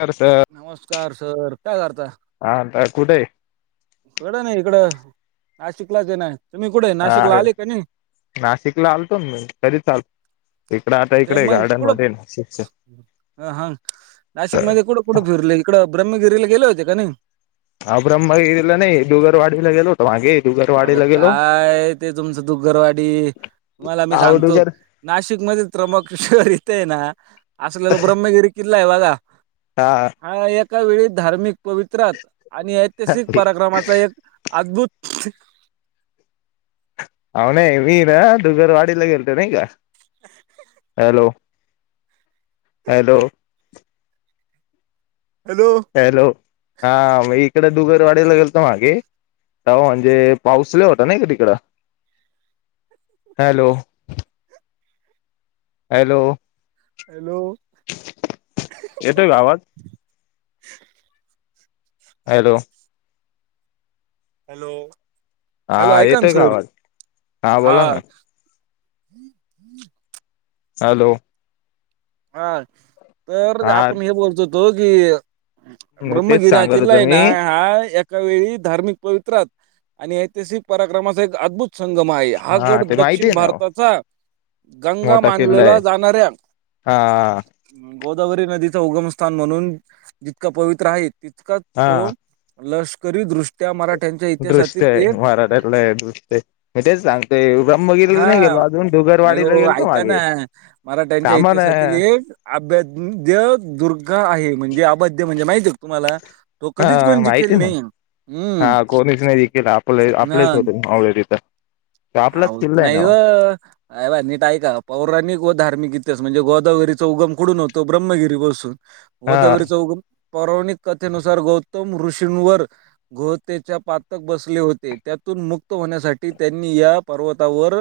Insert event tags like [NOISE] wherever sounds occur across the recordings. आंता कसं नमस्कांर सरं कायं करतां हांआतांश कुंठे आहे कडं नाही इकडं नाशिकलांच ये नां तुम्हीं कुंठे नाशिकला आहे आले कां नाहीं नाशिकला आलतो मी तरी चालतो इकडं आलों आहे ते मंग कुठं हां नाशिक मध्यें कुठं कुंठे फिरले इकडं ब्रम्हगिरीला गेले होते कां नाहीं हां ब्रम्हगिरी नाहीं डुंगर वाढीला गेलो होतो वाघे येतू गरं अगं कायं ते तुमचं दुग्गरवाडी तुम्हांला मी आहो सांगतो डुगर नाशिक मध्ये [UNINTELLIGIBLE] ना असलेला ब्रह्मगिरी किल्लाआहे बघा. हा एका वेळी धार्मिक पवित्रात आणि ऐतिहासिक अहो पराक्रमाचा एक अद्भुत हा नाही मी ना दुघर वाडीला गेलतो नाही का. हॅलो? हॅलो. हॅलो. हॅलो. हा मग इकडे दुगरवाडीला गेलतो मागे. तवा म्हणजे पाऊस लई होत नाही का तिकडं. हॅलो. हॅलो. हॅलो. येतोय का आवाज? हॅलो. हॅलो. हा हॅलो ऐका ना येतोय का सर. आवाज बोला ना हा. [UNINTELLIGIBLE] हा. तर हा आपण हे बोलतो होतो की, तेच ब्रह्मगिरी हा सांगत किला होतो आहे ना मी हा एकावेळी धार्मिक पवित्रात आणि ऐतिहासिक पराक्रमाचा एक अद्भुत संगम आहे. हा गड ते माहिती दक्षिण आहे ना हो भारताचा गंगा मोठा किल्ला मानलेला आहे जाणाऱ्या हा. गोदावरी नदीच उगमस्थान म्हणून जितका पवित्र आहे, तितकांच तो हा लष्करी दृष्ट्या मराठ्यांच्या दृष्ट इतिहासातील एक [UNINTELLIGIBLE] हे तेच ना, ते ब्रह्मगिरला नाही हा गेलो अजून नाही डुगरवाडीला हो गेलो ऐका ना मागे. मराठ्यांच्या कामा ना इतिहासातील एक अभद्य दुर्गा आहे, म्हणजे अभद्य म्हणजे माहती आहे का तुम्हाला? तो हा कधीच कोणी माहिती जिंकलेला ना नाही. हा. हम्म. कोणीच नाही जिंकलेला. आपले-आपलेच होते मावळे तिथं. तो आपलाच अहो किल्ला आहे ना नाही हो. ओ. अ बा नीट ऐका. पौराणिक व धार्मिक इतिहास म्हणजे गोदावरीचा उगम कुडून होतो ब्रह्मगिरी पासून. हा गोदावरीचा उगम पौराणिक कथेनुसार गौतम ऋषींवर गवतेच्या पातक बसले होते. त्यातून मुक्त होण्यासाठी त्यांनी या पर्वतावर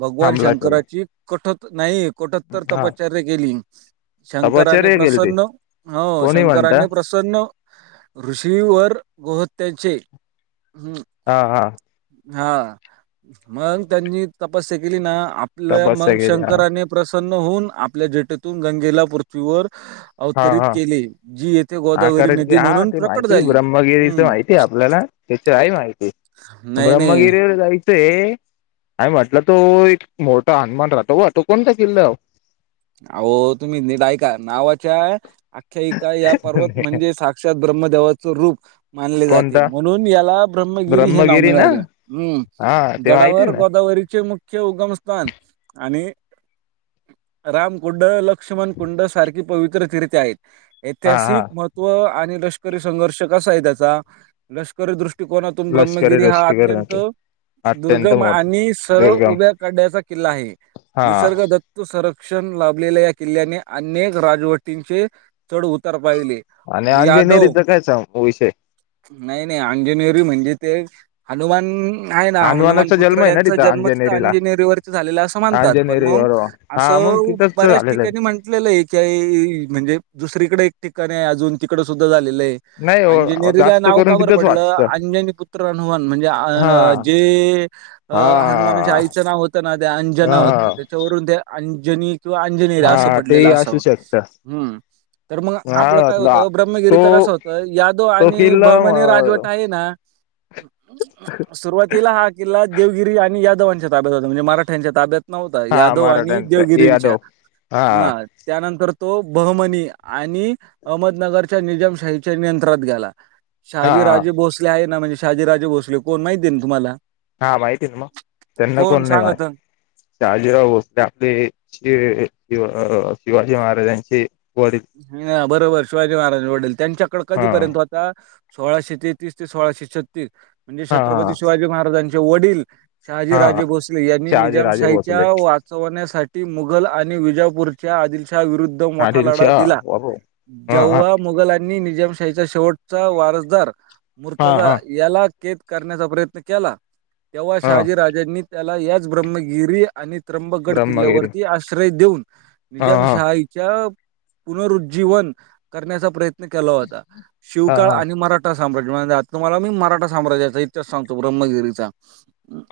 भगवान हमला केला शंकराची कठोत्तर नाही कठोत्तर हा तपस्या केली. शंकराने तपश्चर्या केलती प्रसन्न हो कोणी म्हणता शंकराने प्रसन्न न ऋषीवर गोहत्याचे ह हा हा. हा मग त्यांनी तपस्या केली ना. आपल्या तपश्चर्या मग केली हा शंकराने प्रसन होऊन आपल्या जटेतून गंगेला पृथ्वीवर हा अवतरित हा केले. जी हा गोदावरी खरच. नदी हा म्हणून ते प्रकट माहिती झाली. ब्रह्मगिरीच हं. माहितीय आपल्याला. त्याच आहे माहिती. नाही, नाही. ब्रह्मगिरीवर जायच ते आणि म्हटलं तो एक मोठा हनुमान राहतो हो तो कोणता किल्ला आओ तुम्ही नीट ऐका नावाच्या अख्ख्या [UNINTELLIGIBLE] पर्वत म्हणजे साक्षात ब्रम्मदेवाचे रूप मानले जाते, कोणता म्हणून याला ब्रममगिरी हे नाव ब्रह्मगिरी ना मिळाले. हम्. हा ते माहिती गडावर ना गोदावरीचे चे उगमस्थान आणि राम कुंड, लक्ष्मण कुंड सारखी पवित्र तीर्थे आहेत. हा हा ऐतिहासिक म तो आणि लष्करी संघर्ष कसा हाय त्याचा? लष री दृष्टिकोनातून लष्करी ब्रह्मगिरी हा रष्टीकर ना अत्यंत ते अत्यंत दुर्गम मोठ आणि सरळ दुर्गम उभ्या कड्याचा किल्ला आहे. हा निसर्ग दत्त संरक्षण लाभलेल्या या किल्ल्याने अनेक राजवटींचे चढ उतार पाहिले. आणि यादव अंजेनेरीचा काय सांगू विषय? नाही नाही अंजनेरी म्हणजे ते हनुमान नाही ना हनुमान हनुमानाचा जन्म पुत्र आहे ना यांचा जन्म, तिथं अंजनेरीला अंजिनेअरी वरती झालेला असं म्हणतात. पण अंजनेरी मग बरोबर हा त मग अ तिथंच बऱ्याच झालेलं ठिकाणी आहे म्हण कटलेलं आहे की म्हणजे दुसरीकडे एक ठिकाण हाय, अजून तिकड सुद्धा झालेलं आहे. नाही हो अंजनेरीला जास्त नाव करून का बर तिथंच पडलं? वाचतं अंजनी पुत्र हनुमान म्हणजे हा अ जे अ. अ हनुमानाच्या हा आईचं नाव होतं ना, ते अंजना होतं. हा तेच्यावरून ते अंजनी तू अंजनी हायीस अंजनीरा असं हा ते पडलेलं असू असाव शकत हम्म. तर मग मला आपलं काय वाटलं होतं, ब्रह्मगिरीच तो कसं होतं? यादव तो आणि किल्ला भहमनी राजवट आहे ना? सुरवातीला हा किल्ला देवगिरी आणि यादवांच्या ताब्यात होता म्हणजे मराठ्यांच्या ताब्यात नव्हता, हा यादव आणि मराठ्यांचा यादव देवगिरींच्या हा. त्यानंतर तो बहमणी आणि अहमदनगरच्या निजामशाहीच्या नियंत्रात गेला. हा हा शहाजीराजे भोसले आहे ना, म्हणजे शहाजी राजे भोसले कोण माहिती हाय ना तुम्हाला? हा माहितीये ना मग, त्यांना कोण नाही मा सांगा तर शहाजीराव भोसले आपले श हे शिवाजी महाराजांचे वडील. हा बरोबर शिवाजी महाराज वडील त्यांच्याकडे हा कधीपर्यंत हो ता? सोळाशे तेहतीस ते सोळाशे छत्तीस म्हणजे हा छत्रपती शिवाजी महाराजां चे वडील शहाजी हा राजे भोसले यांनी शहाजीराजे निजामशाहीच्या भोसले वा उचवण्यासाठी मुघल आणि विजापूरच्या आदिलशा विरुद्ध आदीलशहा. जेवा मुघलांनी निजामशाहीचा शेवटचा वारसदार हा मुर्तजा हा याला कैद करण्याचा प्रयत्न केला, तेव्हा हा शहाजीराजे नी त्याला याच ब्रह्मगिरी आणि त्र्यंबकगड ब्रह्मगिरी किल्ल्यावरती आश्रय देऊन हा हा निजामशाइच्या पुनरुज्जीवन करण्याचा प्रयत्न केला होता. हा शिवकाळ हा आणि मरा ठा. मराठा साम्राज म्हणजे तुम्हाला मी मराठा साम्राज्याचा इतिहास सांगतो, ब्रह्मगिरीचा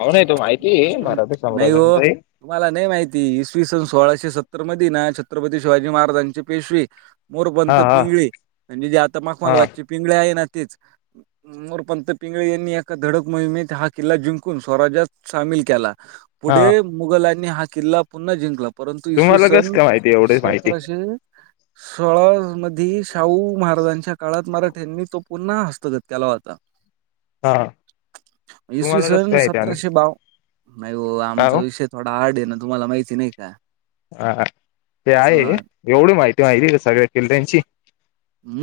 आओ नाही तो माहितीये मराठी साम्राज्य आणि ते तुम्हाला नाही माहिती. इसवी सन सोळाशे सत्तर मधे ना छत्रपती शिवाजी महाराजांचे पेशवे मोरोपंत हा हा पिंगळी म्हणजे जे आता हा मखमालबादची पिंगळे आहे ना तेच. मोरपंत पिंगळे यांनी एका धडक मोहिमेत हा किल्ला जिंकून सोराज्यात सामील केला. हा पुढे मुघलांनी हा किल्ला पुन्हा जिंकला. परंतु इसवी तुम्हाला कस सन काय माहिती एवढेच माहिती सतराशे सोळा मध्ये शाहू महाराजांच्या काळात मराठ्यांनी तो पुन्हा हस्तगत केला होता. हा इसवी तुम्हाला कस सन काय माहिती आणि सतराशे बाव नाही ओ काय आमचा विषय थोडा हार्ड हाये ना, तुम्हाला माहिती नाही का? हा हा ते आहे, हां. एवढी माहिती माहिती आहे का सगळ्या किल्यांची?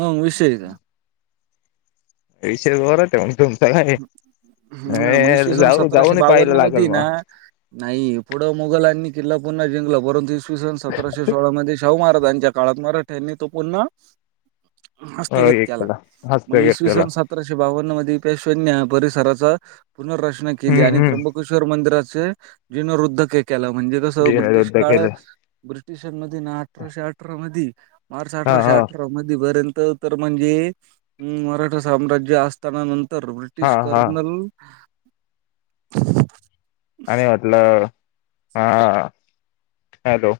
मंग विषय हाय का? विशय जोरात आहे मग तुमचा, हां, मग इसवी काही सन जाऊ जाऊन पाहायला लागेल मध्ये बघा. ना नाही पुढं मुघलांनी किल्ला पुन्हा जिंकला परंतु इसवी सन सतराशे सोळा मध्ये शाहू महाराजांच्या काळात मराठ्यांनी तो पुन्हा हस्तगत केला, एकला हस्त मग घेतलेला इसवीसन स सतराशे बावन्न मध्ये पेशव्यांनी हा परिसराचा पुनर्रचना केली हम्म आणि हम्म त्र्यंबक केश्वर मंदिराचे जिनरुध्के केला, म्हणजे कसं ब्रिटिश युद्ध काळ केले ब्रिटिशांमध्ये ना अठराशे अठरा मध्ये, मार्च हा अठराशे हा अठरा मध्ये पर्यंत तर म्हणजे, मराठा साम्राज्य असताना नंतर हा ब्रिटिश हा कर्नल आणि म्हटलं हा, हॅलो!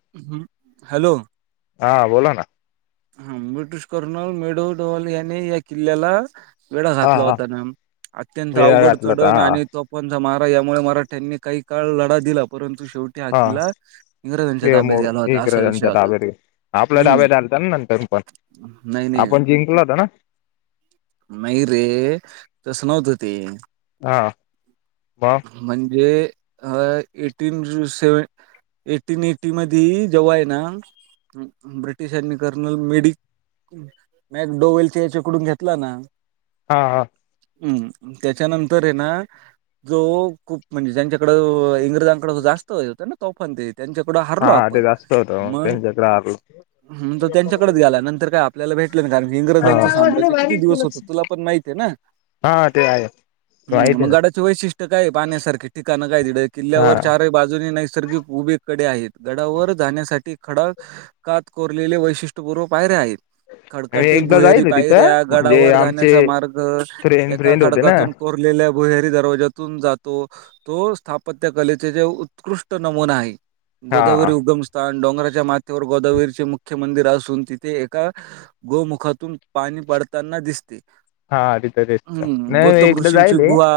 हॅलो! हा बोला ना. हा ब्रिटिश कर्नल मेडो डोल याने या किल्ल्याला वेढा हा घातला हा होता ना, अत्यंत वेळ अवघड घातला तर चढण हा आणि [UNINTELLIGIBLE] महाराजांमुळे मराठ्यांनी काही काळ लढा दिला, परंतु शेव टी हा किल्ला इंग्रजांच्या ये मो ताब्यात गेला होता, असा विषय होता हम्म. त्या नंतर पण, नाही नाही आपण जिंकला होता ना? नाही रे, तसं नव्हतं ते. हा ब म्हणजे अ एटीन जु सेवे एटीन एटी मध्ये जेव्हा आहे ना ब ब्रिटिशांनी कर्नल मेडी म मॅक डोवेलच्या हेच्याकडून घेतला ना हा हा. हम्म, त्याच्यानंतर आहे ना जो कु म्हणजे ज्यांच्याकडं अ इंग्रजांकडं असं जास्त होतं ना तोफा अन ते. त्यांच्यापुढं हारलो हा ते आपण, जास्त होतं मग. त्यांच्याकडे तर त्यांच्याकडेच गेला, नंतर काय आपल्याला भेटलंच नाय, कारण की इंग्रजांचं साम्राज्य किती दिवस आलो होतं तुला पण माहित आहे ना. हा ते आहे. हम्म, माहिती मग आहे गडाचे वैशिष्ट्य काय पाहण्यासारखे ठिकाण काय दिलंय ना किल्ल्यावर हा चार बाजूने नैसर्गिक उभे कडे आहेत, गडावर जाण्यासाठी खडं कात कोरलेले वैशिष्ट्यपूर्व पायरे आहेत. मी खडकातील एकदा भुहेरी जाईल तिथं पायऱ्या, म्हणजे गडावर आमचे जाण्याचा मार्ग फ्रेंड एका फ्रेंड होते ना खडकातून कोरलेल्या गुहेरी दरवाजात तुन जातो, तो स्थापत्य कलेचे जे उत्कृष्ट नमुना आहे. हा गोदावरी उगम स्थान, डोंगराच्या माथेवर गोदावरीचे मुख्य मंदिर असून तिथे एका गोमुखातून पाणी पडतांना दिसते. हा तिथं तेच हम्म, नाही मी गौतम एकदा ऋषींची जाईल गुहा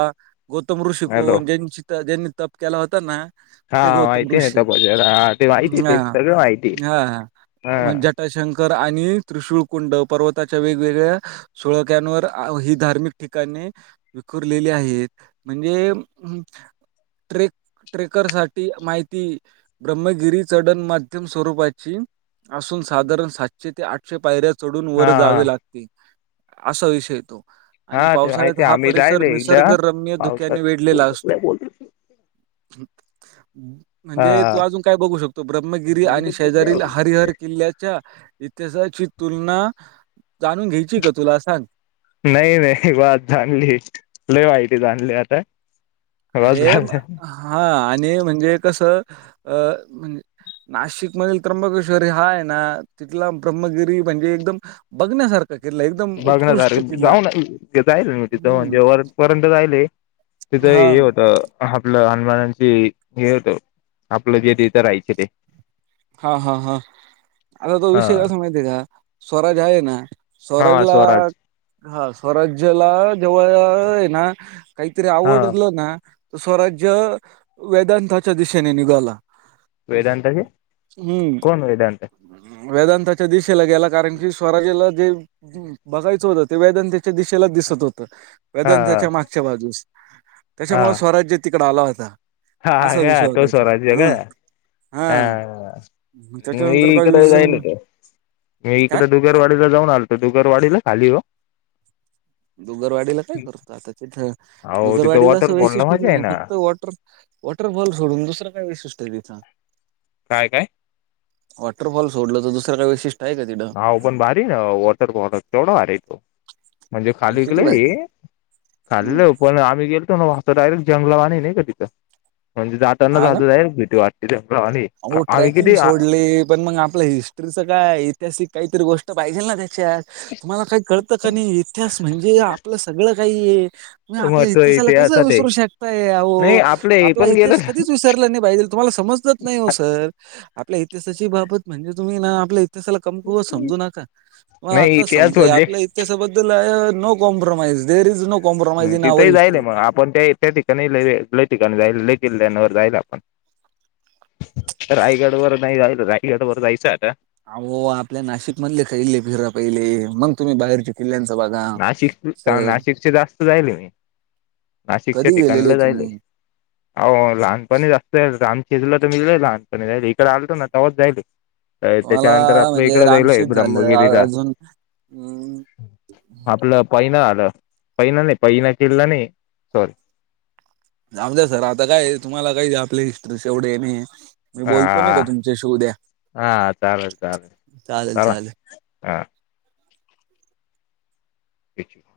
गौतम ऋषी हॅलो कोण? ज्यांची ज्यांनी तप केला होता ना हा ते गौतम माहिती आहे ऋषी, ना त्या हा ते माहिती हा ते सगळं माहिती हा हा म् ज्या टाशंकर आणि त्रिशूळ कुंड पर्वताच्या वेगवेगळ्या सुळक्यांवर आ ही धार्मिक ठिकाणे विखुरलेली आहेत. म्हणजे ट्रेक ट्रेकर साठी माहिती ब्रह्मगिरी चढण माध्यम स्वरूपाची असून साधारण सा शे ते आठशे पायऱ्या चढून वर हा हा जावे लागते, असा विषय हाय तो. आणि हा ते पावसाळ्यात माहिती हा आम्ही परिसर जायल एकदा निसर्गरम्य धुक्याने पावसात वेढलेला असतो. बोल हम्म. हा म्हणजे तूं अजूंन कायं बंघू शकतो ब्रह्मगिरी आणि शेजारील हरिहर किल्ल्यां अच्छा इतिहासाची तुंलना जाणूंन घ्यांयची कां तुंला सांग नाहीं नाहीं बांस जानली लंय माहिती झाली आंता अरे हां आणि म्हणजे कसं अं म्हणजे नाशिक मधील त्र्यंबकेश्वर हां आहे नां तिथला ब्रम्मगिरी म्हणजे एकदंम बघण्यांसारखं के एकदंम बघण्यांसारख जाऊं जाईल मं तिथं हम्म म्हणजे वरं पर्यंत जाईल आहे तिथं हा हे होतं आपलं हनुमानांची हे होत आपलं जे तेथं राहायचे ते हां हां हां आंता तो हा विषय कसां माहिती आहे कां स्वंराज आहे नां हा स्वंराजला स्वराज हां स्वराज्याला जेवळ आहे नां कांहीतरी हा आवडलं नां स्वंराज्य वेदांताच्या दिशेने निघाला. हम्म वेदांताच्या कोणं वेदांत. हम्म वेदांताच्या दिशेला गेलां कारणं की स्वंराज्याला जे. हं बघायचं होतं ते वेदन त्यांच्या दिशेलाच दिसतं होतं. हा वेदांताच्या मागच्या बाजूंस हा त्यांच्यामुळे स्वंराज्य तिकडं आंला होतां. हा आं असं विषय होतांच हम्मं हां मी त्याच्यानंतर काही इकडे जाईल दिवसांनी मी काय इकडे. दुगरवाडीला जाऊंन आलतो दुगरवाडीला खाली व. दुगरवाडीला कायं करतो आंता तिथं हो तिथं दुगरवाडीच असं वॉटरफॉल ना वैशिष्ट्य मजा आहे नाहीं ना फक्तं वॉटर. वॉटर बॉल सोडूंन दुसरं कायं विशिष्ट नाहीं तिथं कायं कायं वॉटरफॉल सोलं तरं दुसरं कायं विैशिष्ट नांव पणं बारी नं वॉटर फॉल लंय भारी म्हणजे पण खाली किती विकलं भारी हम्म खाल्लं पणं आम्हीं गेलं. डयरेट जंगलावा नाहीं कां तिथं म्हणजे त्यांनात आज जाई भीती वाटते ते आणिमही किती ते पणं मंग आपलं हे. सगळ्यां कायं ऐतिहासिक कांहीतरी गोष्ट पाहिजे नां ते. तुम्हांला कांहीं कळतं कां नाहीं इतिहास म्हणजे आपलं सगळं कांहीं. मं आपल्या महत्व इतिहासाला कसं इतिहासात आहे विसरूं शकतायह नाही आपले हे आपला. पण गेलं कधीं चं विसर नाहीं पाहिजे तुम्हांला समजतं नाहीं हो सरं आपल्या इतिहासाची बाबत म्हणजे तुम्हीं नां आपल्या. दिसायला त्यांला कमकूंवत समजूं नकां मंग नाही आंता इतिहास समजां हे म्हणजे आपल्या. त्यांच्याबद्दल no compromise there is no compromise in our history. आपणं त्यां त्यां ठिकाणी लं लं ठिकाणीं जाईल लं किल्ल्यांवर जाईल आपणं. रायगड वरं नाहीं जाल रायगड वरं जायचं आनता. अहो आपल्यां नाशिक मधले खांल्ले फिररा पहिले मंग तुम्हीं बाहेर जे. किल्यांन चा बाजार नाशिक चां नाशिकच्या जास्तं जाईल मी. नाशिकच्या कधी गेलेले ठिकाणांना जायेल आहे तुम्ही मी अहं लहांनपणीच असतं राम शेजला तरं मी लहांनपणी जाईल इकडं आलतो नां तेव्हांच जायल. तुम्हाला त्यांच्यानंतर आपणं म्हणजे इकडे जालोय रामशेत झालं अ- ब्रम्मगिरीला. अजून हम्म आपलं पैन आलं पैना नाही पैना किल्ला नाहीं सॉरी. जाऊ द्या सर आता काय हे, तुम्हाला काही हे आपल्या हिस्ट्री शी एवढे हे नाही ये. हा, हा, हा चालेल-चालेल चालेल चाला चालेल हा. [INAUDIBLE]